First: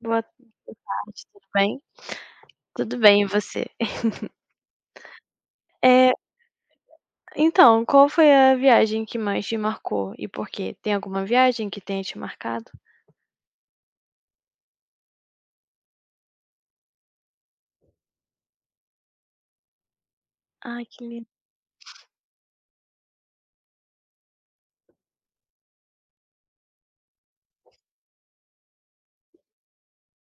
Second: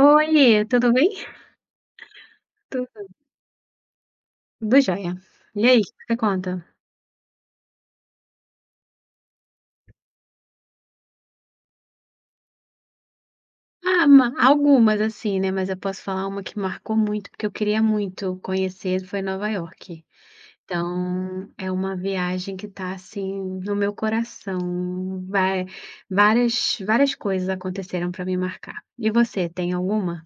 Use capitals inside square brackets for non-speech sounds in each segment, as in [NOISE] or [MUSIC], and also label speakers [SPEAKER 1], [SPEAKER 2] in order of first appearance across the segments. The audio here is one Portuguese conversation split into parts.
[SPEAKER 1] Boa
[SPEAKER 2] tudo bem?
[SPEAKER 1] tarde, tudo bem? Tudo
[SPEAKER 2] Tudo,
[SPEAKER 1] bem, e você? [LAUGHS]
[SPEAKER 2] tudo jóia. E aí, o que
[SPEAKER 1] Eh,
[SPEAKER 2] você conta?
[SPEAKER 1] então, qual foi a viagem que mais te marcou e por quê? Tem alguma viagem que tenha te marcado?
[SPEAKER 2] Ah, ma algumas assim, né, mas eu posso falar uma que marcou muito, porque eu queria muito conhecer, foi Nova York.
[SPEAKER 1] Ai, que lindo.
[SPEAKER 2] Então, é uma viagem que tá, assim, no meu coração. Vai Várias coisas aconteceram para me marcar. E você, tem alguma?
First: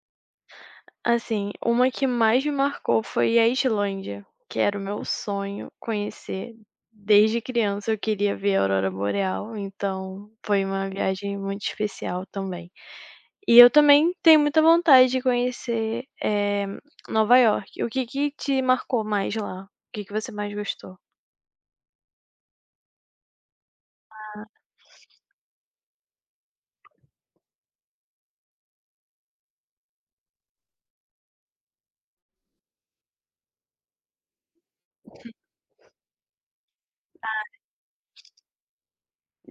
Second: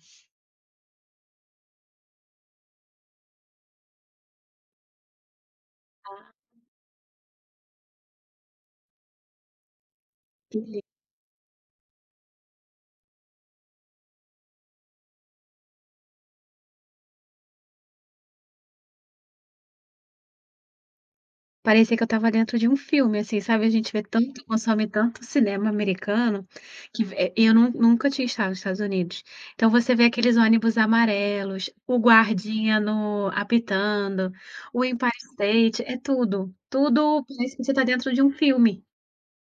[SPEAKER 1] Assim, uma que mais me marcou foi a Islândia, que era o meu sonho
[SPEAKER 2] Ah.
[SPEAKER 1] conhecer. Desde criança eu queria ver a aurora boreal, então foi
[SPEAKER 2] que
[SPEAKER 1] uma viagem muito especial também. E eu também tenho muita vontade de conhecer, Nova York. O que que te marcou mais lá? O que que você mais gostou?
[SPEAKER 2] Parecia que eu estava dentro de um filme, assim, sabe, a gente vê tanto consome tanto cinema americano, que ve eu nunca tinha estado nos Estados Unidos. Então você vê aqueles ônibus amarelos, o guardinha no apitando, o Empire State, é tudo, tudo parece que você está dentro de um filme.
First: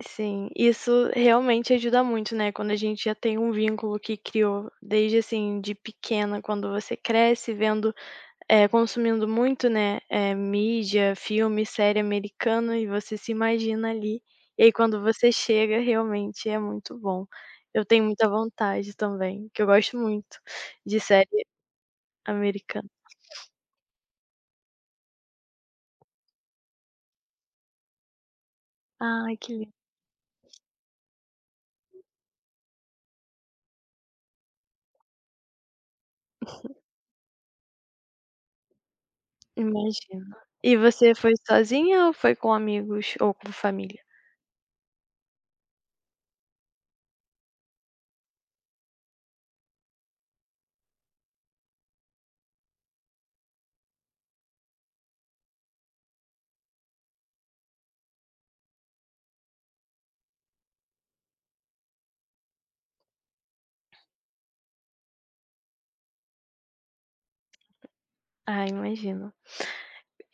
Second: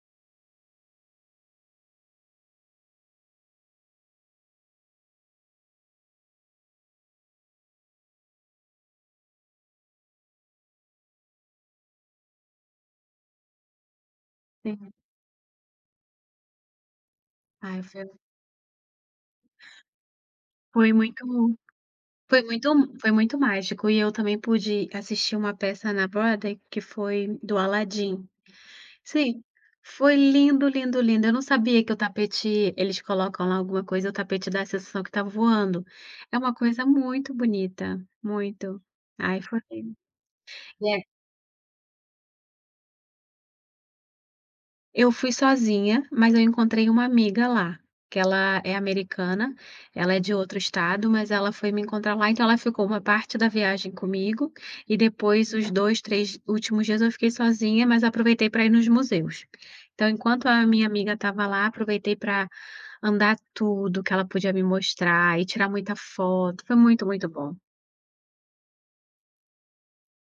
[SPEAKER 1] Sim, isso realmente ajuda muito, né, quando a gente já tem um vínculo que criou desde, assim, de pequena, quando você cresce vendo, consumindo muito, né, mídia, filme, série americana e você se imagina ali, e aí
[SPEAKER 2] Sim.
[SPEAKER 1] quando você chega realmente é muito bom.
[SPEAKER 2] Ai,
[SPEAKER 1] Eu tenho muita vontade também, que eu gosto muito
[SPEAKER 2] foi
[SPEAKER 1] de
[SPEAKER 2] muito
[SPEAKER 1] série
[SPEAKER 2] foi muito
[SPEAKER 1] americana.
[SPEAKER 2] foi muito mágico, e eu também pude assistir uma peça na Broadway que foi do Aladdin.
[SPEAKER 1] Ai,
[SPEAKER 2] Sim,
[SPEAKER 1] que lindo,
[SPEAKER 2] foi lindo, lindo, lindo. Eu não sabia que o tapete eles colocam lá alguma coisa, o tapete dá a sensação que tá voando. É uma coisa muito bonita, muito. Ai, foi lindo.
[SPEAKER 1] imagino. E
[SPEAKER 2] é
[SPEAKER 1] você foi sozinha ou foi com amigos ou com família?
[SPEAKER 2] eu fui sozinha, mas eu encontrei uma amiga lá, que ela é americana, ela é de outro estado, mas ela foi me encontrar lá, então ela ficou uma parte da viagem comigo, e depois os 2, 3 últimos dias eu fiquei sozinha, mas aproveitei para ir nos museus. Então enquanto a minha amiga estava lá, aproveitei para andar tudo que ela podia me mostrar e tirar muita foto, foi muito, muito bom.
[SPEAKER 1] Ah, imagino.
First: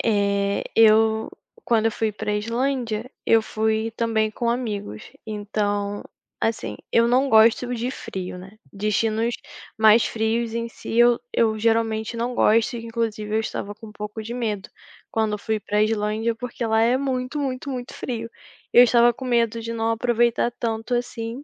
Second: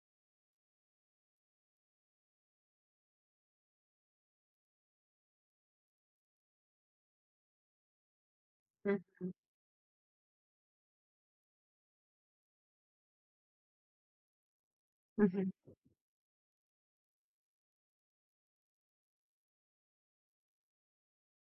[SPEAKER 1] Eu quando eu fui para a Islândia, eu fui também com amigos, então, assim, eu não gosto de frio, né,
[SPEAKER 2] Hum,
[SPEAKER 1] destinos mais frios em si eu geralmente não gosto, e inclusive eu estava com um pouco de medo quando eu
[SPEAKER 2] uhum.
[SPEAKER 1] fui para a Islândia, porque lá é muito, muito, muito frio. Eu estava com medo de não aproveitar tanto assim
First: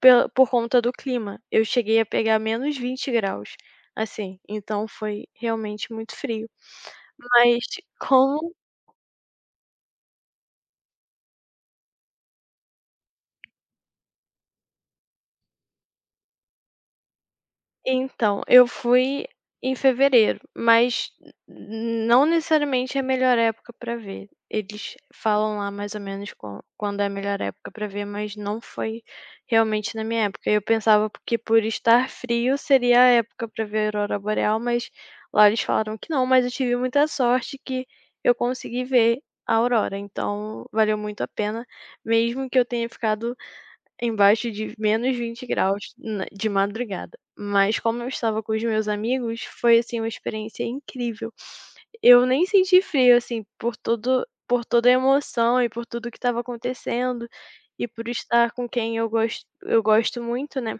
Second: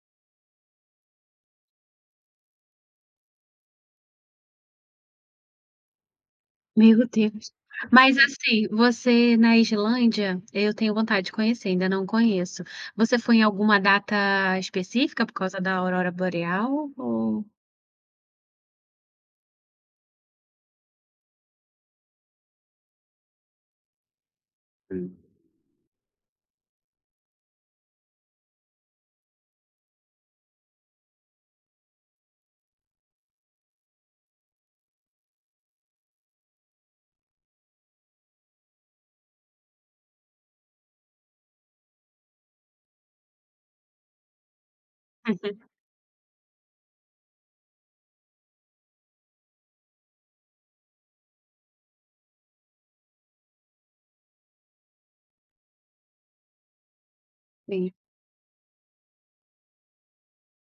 [SPEAKER 1] pela por conta do clima. Eu cheguei a pegar menos 20 graus assim, então foi realmente muito frio.
[SPEAKER 2] Meu Deus.
[SPEAKER 1] Mas
[SPEAKER 2] Mas
[SPEAKER 1] como
[SPEAKER 2] assim, você na Islândia, eu tenho vontade de conhecer, ainda não conheço. Você foi em alguma data específica por causa da aurora boreal, ou?
[SPEAKER 1] Então, eu fui em fevereiro, mas n não necessariamente é a melhor época para ver. Eles falam lá mais ou menos quando é a melhor época para ver, mas não foi realmente na minha época. Eu pensava que por estar frio seria a época para ver a aurora boreal, mas lá eles falaram que não, mas eu tive muita sorte que eu consegui ver a aurora, então valeu muito a pena, mesmo que eu tenha ficado embaixo de -20
[SPEAKER 2] Uhum.
[SPEAKER 1] na de madrugada. Mas como eu estava com os meus amigos, foi, assim, uma experiência incrível. Eu nem senti frio, assim, por toda a emoção e por tudo que estava acontecendo, e
[SPEAKER 2] Sim.
[SPEAKER 1] por estar com quem eu gosto muito, né.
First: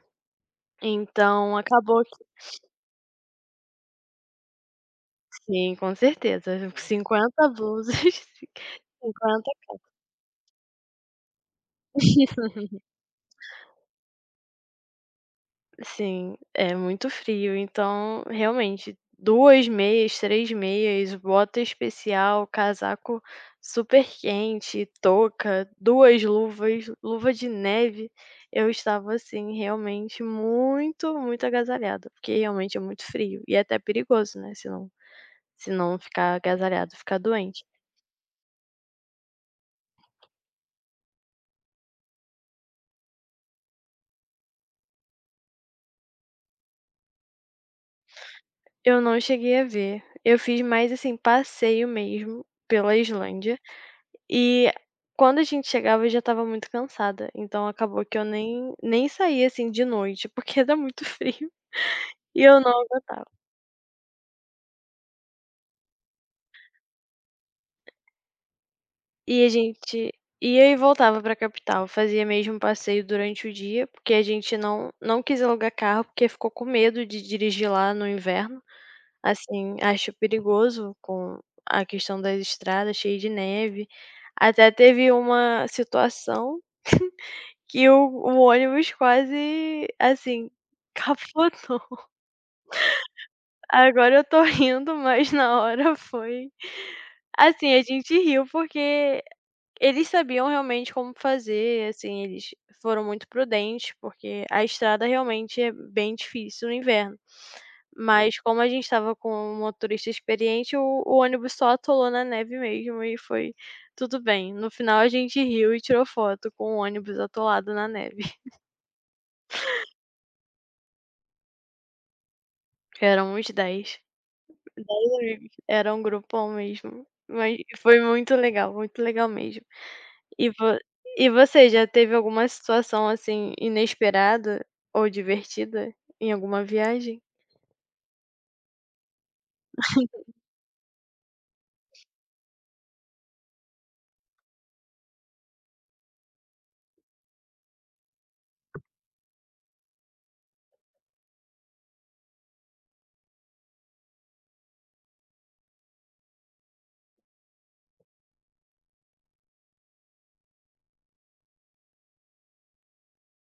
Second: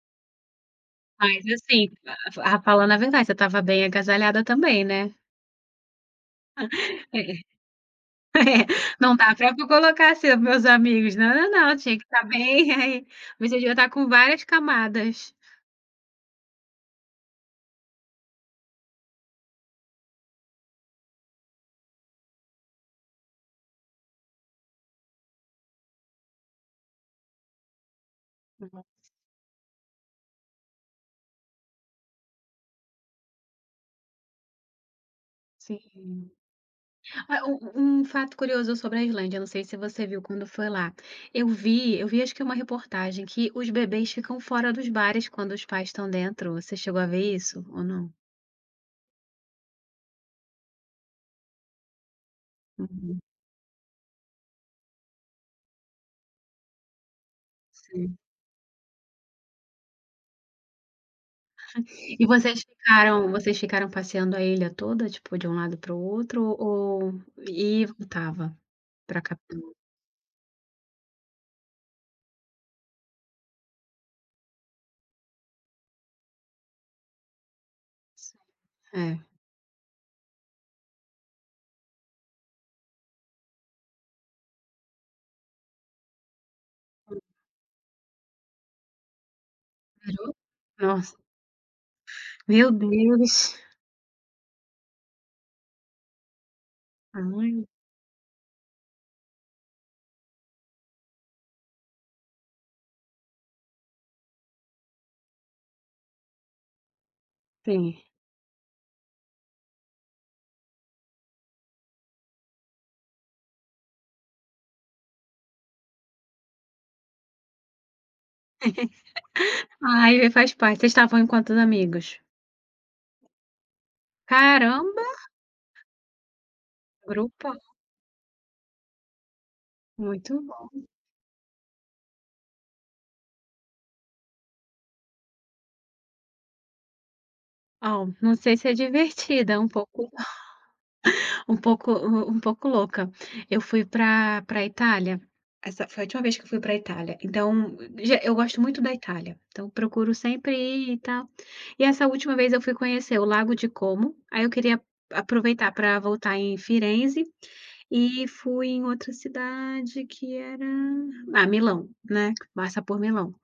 [SPEAKER 2] Mas
[SPEAKER 1] Então
[SPEAKER 2] assim,
[SPEAKER 1] acabou que
[SPEAKER 2] a falando a verdade, você estava bem agasalhada também, né?
[SPEAKER 1] sim, com certeza, cinquenta
[SPEAKER 2] É.
[SPEAKER 1] blusas, [LAUGHS]
[SPEAKER 2] Não dá pra co
[SPEAKER 1] 50.
[SPEAKER 2] colocar assim, meus amigos: "Não, não, não, tinha que estar bem [LAUGHS] aí, você devia estar com várias camadas".
[SPEAKER 1] Sim, é muito frio, então realmente 2 meias, 3 meias, bota especial, casaco super quente, touca, 2 luvas, luva de neve. Eu estava assim realmente muito, muito agasalhada, porque realmente é muito frio e é até perigoso, né, se não
[SPEAKER 2] Sim.
[SPEAKER 1] ficar agasalhado, ficar
[SPEAKER 2] Ah,
[SPEAKER 1] doente.
[SPEAKER 2] um fato curioso sobre a Islândia, não sei se você viu quando foi lá. Eu vi acho que é uma reportagem que os bebês ficam fora dos bares quando os pais estão dentro. Você chegou a ver isso ou não?
[SPEAKER 1] Eu não cheguei a ver, eu fiz mais assim passeio mesmo pela
[SPEAKER 2] Uhum,
[SPEAKER 1] Islândia. E quando a gente chegava eu já estava muito cansada, então acabou que
[SPEAKER 2] sim.
[SPEAKER 1] eu nem saía, assim, de noite, porque era muito [LAUGHS] frio
[SPEAKER 2] E
[SPEAKER 1] e eu
[SPEAKER 2] vocês
[SPEAKER 1] não aguentava.
[SPEAKER 2] ficaram vocês ficaram passeando a ilha toda, tipo, de um lado para o outro ou voltava para a
[SPEAKER 1] E a
[SPEAKER 2] capital?
[SPEAKER 1] gente ia e voltava pra capital, fazia mesmo passeio durante o dia, porque a gente não quis alugar carro, porque ficou com medo de dirigir lá no inverno,
[SPEAKER 2] É.
[SPEAKER 1] assim, acho perigoso com a questão das estradas cheias de neve. Até teve uma situação que o ônibus quase,
[SPEAKER 2] Liberou?
[SPEAKER 1] assim, [LAUGHS]
[SPEAKER 2] Nossa,
[SPEAKER 1] capotou.
[SPEAKER 2] meu Deus.
[SPEAKER 1] Agora eu tô [LAUGHS] rindo, mas na hora foi
[SPEAKER 2] Ai,
[SPEAKER 1] assim, a gente riu porque eles sabiam realmente como fazer, assim, eles foram muito prudentes, porque a estrada realmente é bem difícil no inverno.
[SPEAKER 2] sim.
[SPEAKER 1] Mas como a gente estava com um motorista experiente, o ônibus só atolou na neve mesmo e foi tudo bem. No final a gente riu e tirou foto com o ônibus atolado na neve. [LAUGHS]
[SPEAKER 2] Ai, faz parte. Vocês estavam em quantos amigos?
[SPEAKER 1] Eram uns 10
[SPEAKER 2] Caramba!
[SPEAKER 1] amigos, era um grupão mesmo,
[SPEAKER 2] Grupo
[SPEAKER 1] mas foi muito legal mesmo.
[SPEAKER 2] muito
[SPEAKER 1] E vo
[SPEAKER 2] bom.
[SPEAKER 1] e você já teve alguma situação, assim, inesperada ou divertida em alguma viagem?
[SPEAKER 2] Ó, não sei se é divertida, é um pouco um pouco louca. Eu fui para Itália, essa foi a última vez que eu fui para Itália, então já eu gosto muito da Itália, então procuro sempre ir e tal. E essa última vez eu fui conhecer o Lago de Como, aí eu queria aproveitar para voltar em Firenze e fui em outra cidade que era Milão, né, passa por Milão.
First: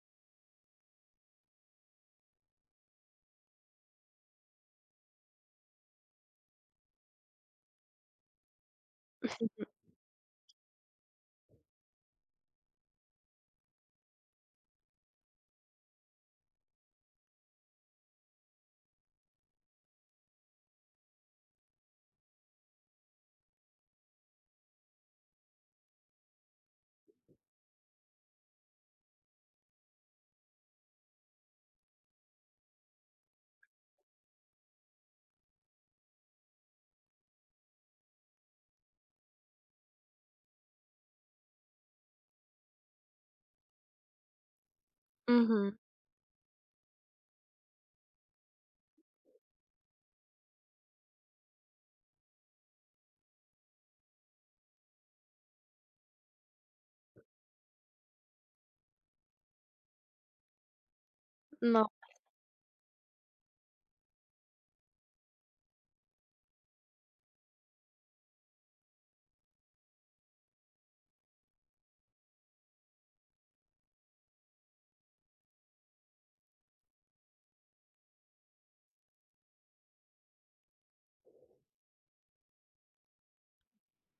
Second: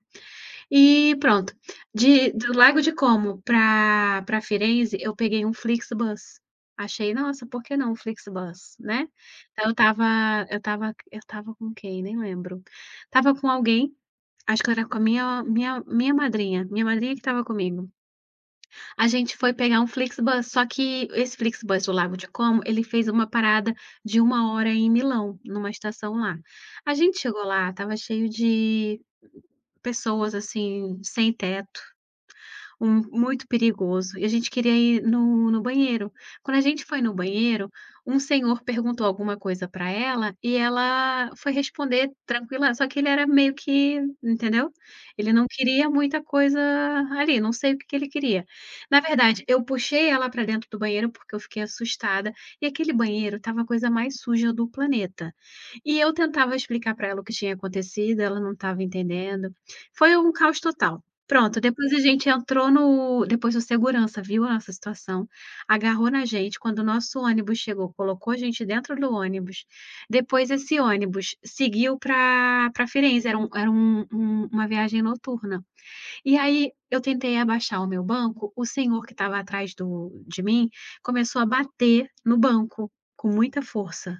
[SPEAKER 2] E pronto. De do Lago de Como para Firenze, eu peguei um Flixbus. Achei: "Nossa, por que não um Flixbus?", né. Então eu estava com quem? Nem lembro. Estava com alguém, acho que era com a minha madrinha que estava comigo. A gente foi pegar um Flixbus, só que esse Flixbus do Lago de Como, ele fez uma parada de uma hora em Milão, numa estação lá. A gente chegou lá. Tava cheio de pessoas, assim, sem teto. Um muito perigoso, e a gente queria ir no banheiro. Quando a gente foi no banheiro, um senhor perguntou alguma coisa para ela, e ela foi responder tranquila, só que ele era meio que, entendeu? Ele não
[SPEAKER 1] Uhum.
[SPEAKER 2] queria muita coisa ali, não sei o que que ele queria. Na verdade, eu puxei ela para dentro do banheiro, porque eu fiquei assustada, e aquele banheiro estava a coisa mais suja do planeta. E eu tentava explicar para ela o que tinha acontecido, ela não estava entendendo. Foi um caos total. Pronto,
[SPEAKER 1] No
[SPEAKER 2] depois a gente entrou no Depois o segurança viu a nossa situação, agarrou na gente. Quando o nosso ônibus chegou, colocou a gente dentro do ônibus, depois esse ônibus seguiu para Firenze, era uma viagem noturna. E aí, eu tentei abaixar o meu banco, o senhor que estava atrás do de mim, começou a bater no banco, com muita força.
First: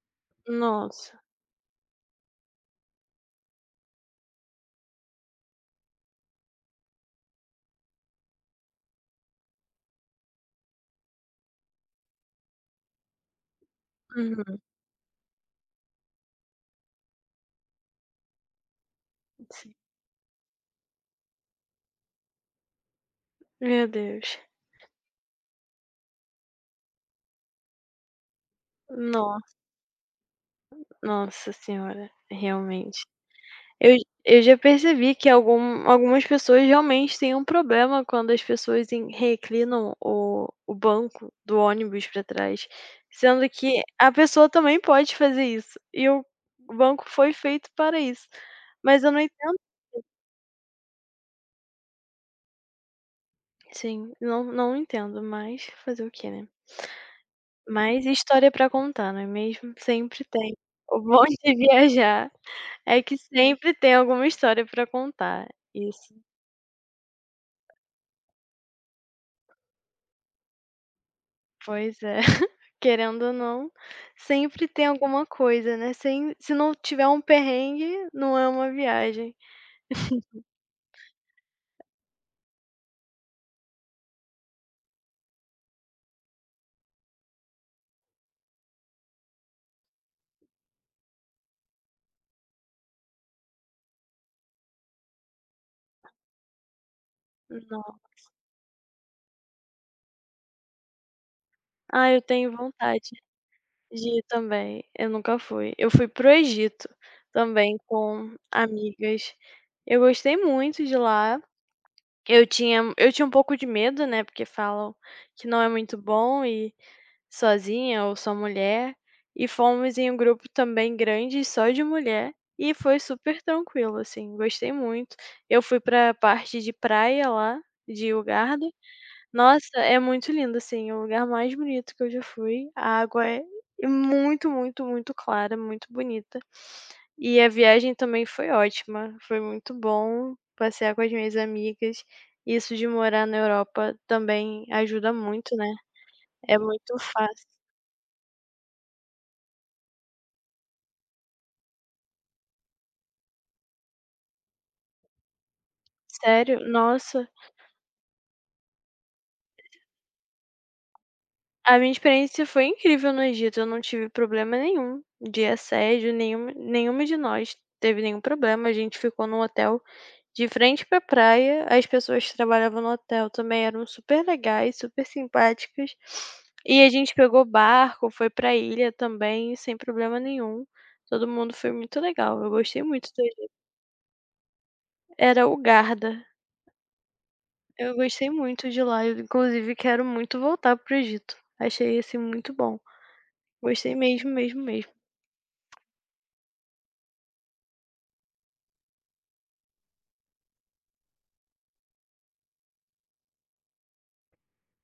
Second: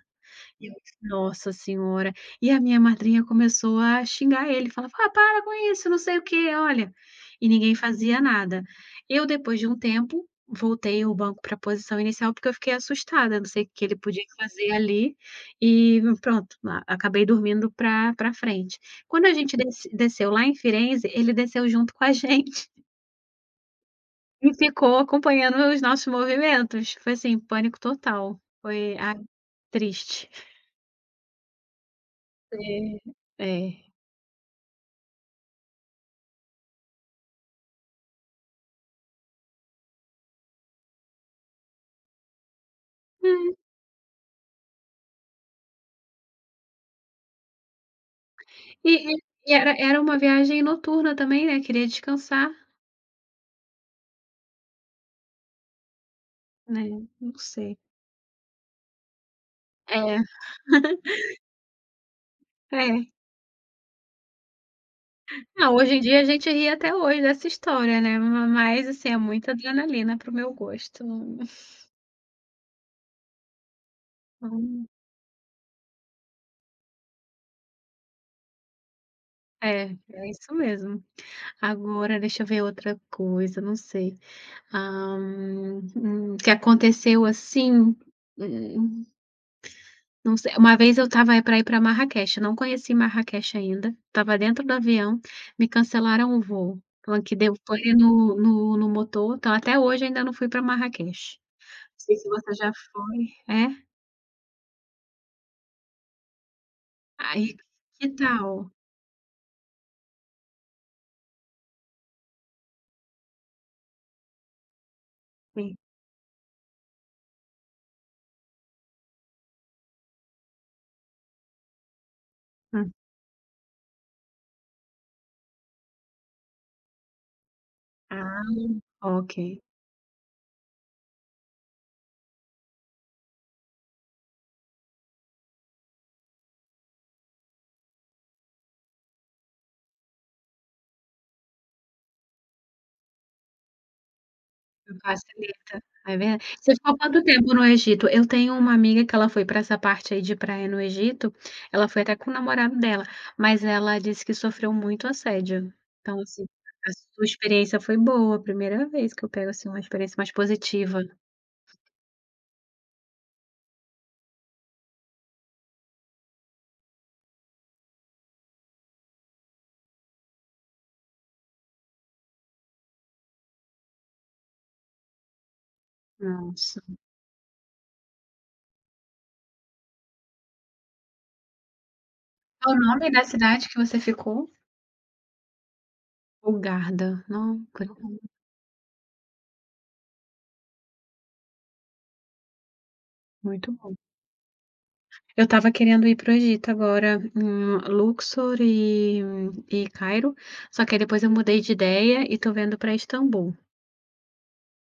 [SPEAKER 2] Eu:
[SPEAKER 1] nossa.
[SPEAKER 2] "Nossa senhora". E a minha madrinha começou a xingar ele, falava: "Ah, para com isso, não sei o quê, olha". E ninguém fazia nada. Eu, depois de um tempo, voltei o banco para a posição inicial, porque eu fiquei assustada, não sei o que ele podia
[SPEAKER 1] Uhum.
[SPEAKER 2] fazer ali, e pronto, a acabei dormindo pra frente. Quando a gente
[SPEAKER 1] Sim.
[SPEAKER 2] desceu lá em Firenze, ele desceu junto com a [LAUGHS] gente
[SPEAKER 1] Meu Deus.
[SPEAKER 2] e ficou acompanhando os nossos movimentos. Foi assim, pânico total. Foi, ai,
[SPEAKER 1] No
[SPEAKER 2] triste.
[SPEAKER 1] nossa senhora,
[SPEAKER 2] É,
[SPEAKER 1] realmente.
[SPEAKER 2] é.
[SPEAKER 1] Eu eu já percebi que algumas pessoas realmente têm um problema quando as pessoas em reclinam o banco do ônibus para trás, sendo que a pessoa também pode fazer isso, e o banco foi feito para isso. Mas eu
[SPEAKER 2] E e
[SPEAKER 1] não
[SPEAKER 2] e
[SPEAKER 1] entendo
[SPEAKER 2] era uma viagem noturna também, né, queria descansar,
[SPEAKER 1] sim, não entendo, mas fazer o quê, né.
[SPEAKER 2] né, não sei.
[SPEAKER 1] Mas história para contar, não é mesmo?
[SPEAKER 2] É,
[SPEAKER 1] Sempre tem. O
[SPEAKER 2] [LAUGHS]
[SPEAKER 1] bom [LAUGHS] de viajar é
[SPEAKER 2] é.
[SPEAKER 1] que sempre tem alguma história para contar.
[SPEAKER 2] Ah, hoje em
[SPEAKER 1] Isso,
[SPEAKER 2] dia a gente ri até hoje dessa história, né, ma mas assim, é muita adrenalina para o meu gosto.
[SPEAKER 1] pois é. Querendo ou não, sempre tem
[SPEAKER 2] Então
[SPEAKER 1] alguma coisa, né, sem se não tiver um perrengue, não é uma viagem.
[SPEAKER 2] é, é isso mesmo. Agora deixa eu ver outra coisa, não sei. Ah, que aconteceu assim, hum não sei. Uma vez eu estava para ir para Marraquech, não conheci Marrakech ainda, estava dentro do avião, me cancelaram o voo, falando que deu pane
[SPEAKER 1] Não.
[SPEAKER 2] no motor, então até hoje ainda não fui para Marrakech. Não
[SPEAKER 1] Ah,
[SPEAKER 2] sei
[SPEAKER 1] eu
[SPEAKER 2] se
[SPEAKER 1] tenho
[SPEAKER 2] você já
[SPEAKER 1] vontade
[SPEAKER 2] foi, é?
[SPEAKER 1] de ir também, eu nunca fui. Eu fui pro Egito,
[SPEAKER 2] Aí,
[SPEAKER 1] também
[SPEAKER 2] que
[SPEAKER 1] com
[SPEAKER 2] tal?
[SPEAKER 1] amigas. Eu gostei muito de lá. Eu tinha um pouco de medo, né, porque falam que não é
[SPEAKER 2] Sim.
[SPEAKER 1] muito bom sozinha ou só mulher, e fomos em um grupo também grande só de mulher, e
[SPEAKER 2] Hum.
[SPEAKER 1] foi super tranquilo, assim, gostei muito. Eu fui pra parte de praia lá de
[SPEAKER 2] Ah,
[SPEAKER 1] Hurghada.
[SPEAKER 2] ok.
[SPEAKER 1] Nossa, é muito lindo, assim, é o lugar mais bonito que eu já fui. A água é muito, muito, muito clara, muito bonita. E a viagem também foi ótima, foi muito bom passear com as minhas amigas. Isso de morar na Europa também ajuda muito, né,
[SPEAKER 2] Facilita, é verda
[SPEAKER 1] é
[SPEAKER 2] você ficou
[SPEAKER 1] muito
[SPEAKER 2] quanto
[SPEAKER 1] fácil.
[SPEAKER 2] tempo no Egito? Eu tenho uma amiga que ela foi para essa parte aí de praia no Egito, ela foi até com o namorado dela, mas ela disse que sofreu muito assédio. Então, assim,
[SPEAKER 1] Sério?
[SPEAKER 2] a sua
[SPEAKER 1] Nossa,
[SPEAKER 2] experiência foi boa, a primeira vez que eu pego, assim, uma experiência mais positiva.
[SPEAKER 1] a minha experiência foi incrível no Egito, eu não tive problema nenhum de assédio, nenhuma de nós teve nenhum problema, a gente ficou num hotel de frente pra praia, as pessoas que trabalhavam no hotel também eram super legais, super simpáticas,
[SPEAKER 2] Nossa.
[SPEAKER 1] e a gente pegou barco, foi pra ilha também, sem problema nenhum, todo mundo foi muito legal, eu
[SPEAKER 2] Qual o
[SPEAKER 1] gostei muito
[SPEAKER 2] nome
[SPEAKER 1] do
[SPEAKER 2] da
[SPEAKER 1] Egito.
[SPEAKER 2] cidade que você ficou?
[SPEAKER 1] Era Hurghada,
[SPEAKER 2] Hurghada. Não.
[SPEAKER 1] eu gostei muito de lá, eu inclusive quero muito voltar pro Egito, achei, assim, muito bom.
[SPEAKER 2] Muito
[SPEAKER 1] Gostei
[SPEAKER 2] bom.
[SPEAKER 1] mesmo, mesmo, mesmo.
[SPEAKER 2] Eu estava querendo ir pro Egito agora, Luxor e Cairo, só que aí depois eu mudei de ideia e tô vendo pra Istambul.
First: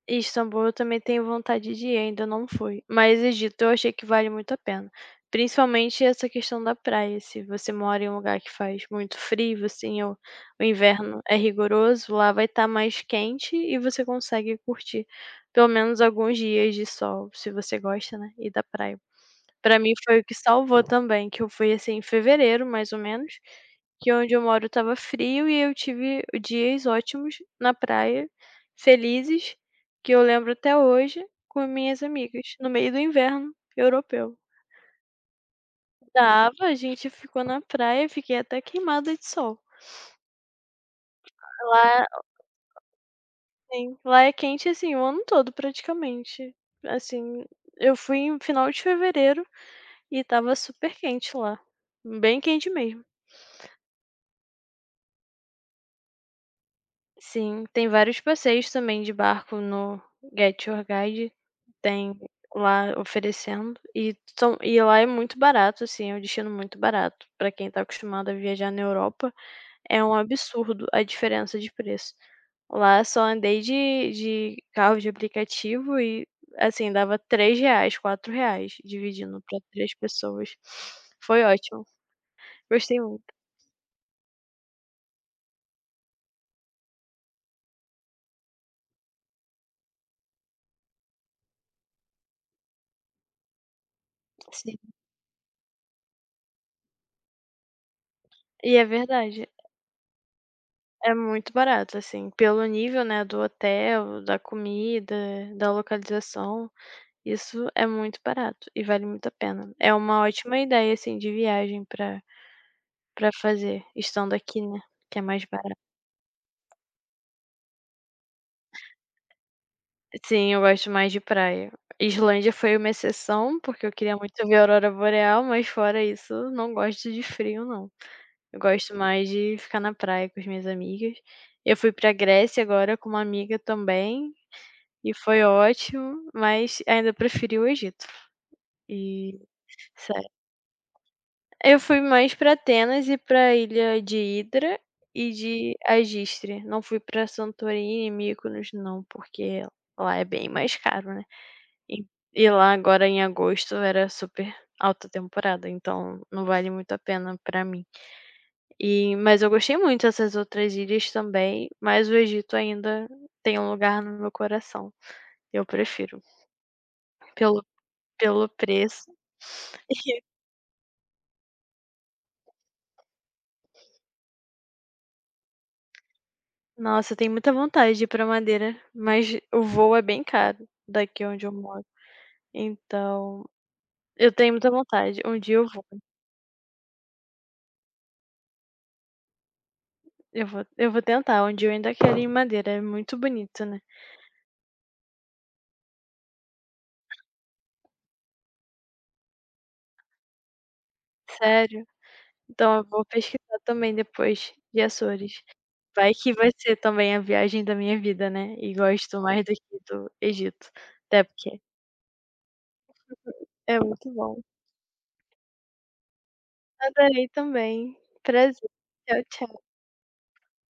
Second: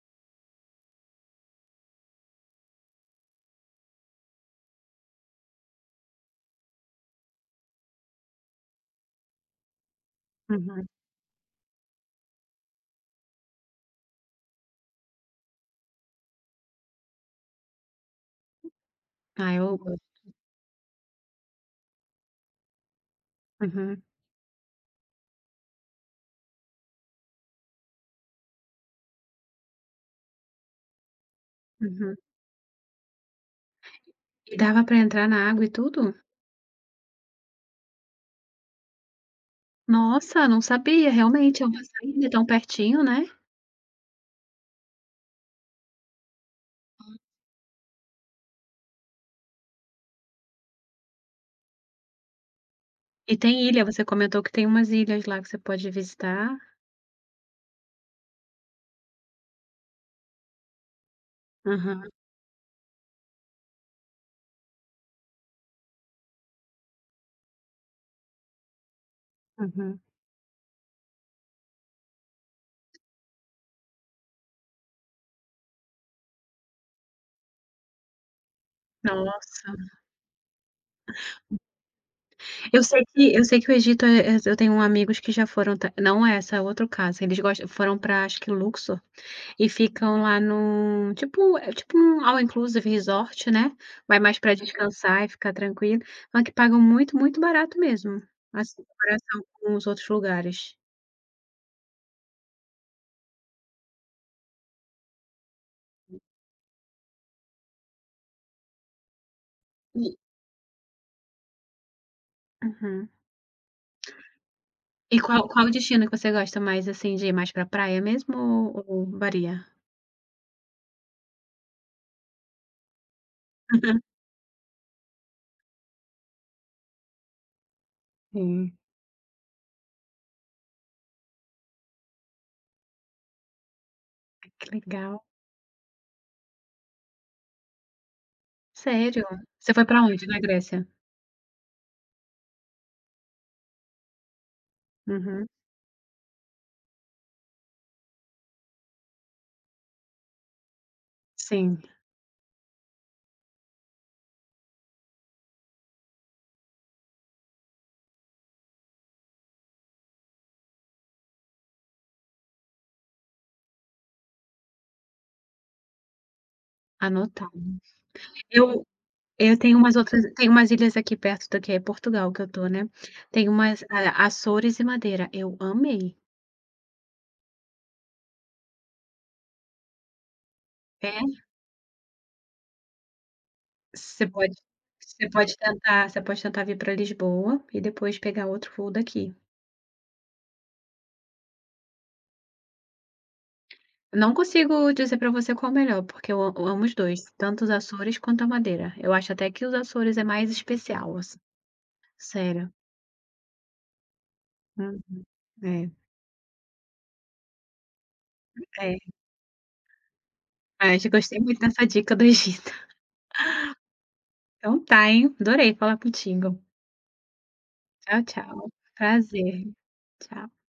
[SPEAKER 1] E Istambul eu também tenho vontade de ir, ainda não fui. Mas Egito eu achei que vale muito a pena. Principalmente essa questão da praia. Se você mora em um lugar que faz muito frio, assim, ou o
[SPEAKER 2] Uhum.
[SPEAKER 1] inverno é rigoroso, lá vai estar mais quente e você consegue curtir pelo menos alguns dias de sol, se você gosta, né? E da praia.
[SPEAKER 2] Ah, eu
[SPEAKER 1] Pra mim
[SPEAKER 2] gosto.
[SPEAKER 1] foi o que salvou também, que eu fui, assim, em fevereiro, mais ou menos,
[SPEAKER 2] Uhum,
[SPEAKER 1] que onde eu moro estava frio e eu tive dias ótimos na praia, felizes, que eu lembro até hoje, com minhas
[SPEAKER 2] uhum.
[SPEAKER 1] amigas, no meio do inverno europeu.
[SPEAKER 2] E dava pra entrar na água e tudo?
[SPEAKER 1] Estava, a gente ficou na praia, fiquei até queimada de sol.
[SPEAKER 2] Nossa, não sabia, realmente é uma
[SPEAKER 1] Lá
[SPEAKER 2] saída tão pertinho, né.
[SPEAKER 1] sim, lá é quente, assim, o ano todo praticamente. Assim, eu fui em final de fevereiro e estava super quente lá, bem quente mesmo.
[SPEAKER 2] E tem ilha, você comentou que tem umas ilhas lá que você pode visitar.
[SPEAKER 1] Sim, tem vários passeios também de barco no Get Your Guide,
[SPEAKER 2] Aham,
[SPEAKER 1] tem lá oferecendo e são e lá é muito barato, assim, é um destino muito barato pra quem tá acostumado a viajar na Europa,
[SPEAKER 2] uhum.
[SPEAKER 1] é um absurdo a diferença de preço. Lá só andei de carro de aplicativo e, assim, dava três reais quatro reais dividindo pra
[SPEAKER 2] Nossa.
[SPEAKER 1] 3 pessoas. Foi ótimo,
[SPEAKER 2] Eu
[SPEAKER 1] gostei
[SPEAKER 2] sei
[SPEAKER 1] muito.
[SPEAKER 2] que eu sei que o Egito, eu tenho amigos que já foram, ta não é essa, é outro caso, eles gostam foram pra acho que Luxor. E ficam lá num tipo um all inclusive resort, né, vai mais pra
[SPEAKER 1] Sim,
[SPEAKER 2] descansar e ficar tranquilo, mas que pagam muito, muito barato mesmo,
[SPEAKER 1] e
[SPEAKER 2] assim,
[SPEAKER 1] é
[SPEAKER 2] em comparação
[SPEAKER 1] verdade.
[SPEAKER 2] com os outros lugares.
[SPEAKER 1] É muito barato, assim, pelo nível, né, do hotel, da comida, da localização, isso é muito barato e vale muito a pena. É
[SPEAKER 2] E
[SPEAKER 1] uma ótima ideia, assim, de viagem
[SPEAKER 2] uhum.
[SPEAKER 1] pra fazer, estando aqui, né,
[SPEAKER 2] E
[SPEAKER 1] que é
[SPEAKER 2] qual
[SPEAKER 1] mais
[SPEAKER 2] qual o
[SPEAKER 1] barato.
[SPEAKER 2] destino que você gosta mais, assim, de ir mais pra praia mesmo ou varia?
[SPEAKER 1] Sim, eu gosto mais de praia. Islândia foi uma exceção, porque eu queria
[SPEAKER 2] [LAUGHS]
[SPEAKER 1] muito ver a aurora boreal, mas fora isso, não gosto de frio não. Eu
[SPEAKER 2] Sim,
[SPEAKER 1] gosto mais de ficar na praia com as minhas amigas. Eu fui pra Grécia agora com uma amiga também.
[SPEAKER 2] que
[SPEAKER 1] E
[SPEAKER 2] legal.
[SPEAKER 1] foi ótimo, mas ainda preferi o Egito.
[SPEAKER 2] Sério?
[SPEAKER 1] E
[SPEAKER 2] Você foi pra onde
[SPEAKER 1] Sério.
[SPEAKER 2] na Grécia?
[SPEAKER 1] Eu fui mais pra Atenas e pra ilha de Hidra e
[SPEAKER 2] Uhum.
[SPEAKER 1] de Agistre. Não fui pra Santorini e Mykonos não, porque lá é bem mais caro, né.
[SPEAKER 2] Sim,
[SPEAKER 1] E e lá agora em agosto era super alta temporada, então não vale muito a pena pra mim. E mas eu gostei muito dessas outras ilhas também, mas o Egito ainda tem um lugar no meu coração. Eu prefiro,
[SPEAKER 2] anotado.
[SPEAKER 1] pelo pelo
[SPEAKER 2] Eu
[SPEAKER 1] preço. [LAUGHS]
[SPEAKER 2] Eu tenho umas outras Tem umas ilhas aqui perto daqui, é Portugal que eu tô, né. Tem umas a Açores e Madeira, eu amei.
[SPEAKER 1] E nossa, eu tenho muita vontade de ir pra Madeira, mas o voo é bem caro
[SPEAKER 2] É,
[SPEAKER 1] daqui onde eu moro. Então,
[SPEAKER 2] você
[SPEAKER 1] eu tenho
[SPEAKER 2] pode
[SPEAKER 1] muita vontade,
[SPEAKER 2] você
[SPEAKER 1] um dia
[SPEAKER 2] pode
[SPEAKER 1] eu vou,
[SPEAKER 2] tentar você pode tentar vir pra Lisboa e depois pegar outro voo daqui.
[SPEAKER 1] eu vou tentar, um dia eu ainda quero ir em Madeira, é muito bonito, né.
[SPEAKER 2] Não consigo dizer pra você qual é o melhor, porque eu amo os 2, tanto os Açores quanto a Madeira. Eu acho até que os Açores é mais especial, assim,
[SPEAKER 1] Sério?
[SPEAKER 2] sério.
[SPEAKER 1] Então eu vou pesquisar também depois de
[SPEAKER 2] Uhum.
[SPEAKER 1] Açores.
[SPEAKER 2] É,
[SPEAKER 1] Vai que vai ser também a viagem da minha vida, né, e
[SPEAKER 2] é.
[SPEAKER 1] gosto mais daqui do Egito,
[SPEAKER 2] Ai, já
[SPEAKER 1] até
[SPEAKER 2] gostei
[SPEAKER 1] porque
[SPEAKER 2] muito dessa dica do Egito.
[SPEAKER 1] é muito bom.
[SPEAKER 2] Então tá, hein, adorei falar contigo.
[SPEAKER 1] Adorei também,
[SPEAKER 2] Tchau,
[SPEAKER 1] prazer.
[SPEAKER 2] tchau.
[SPEAKER 1] Tchau, tchau.
[SPEAKER 2] Prazer, tchau.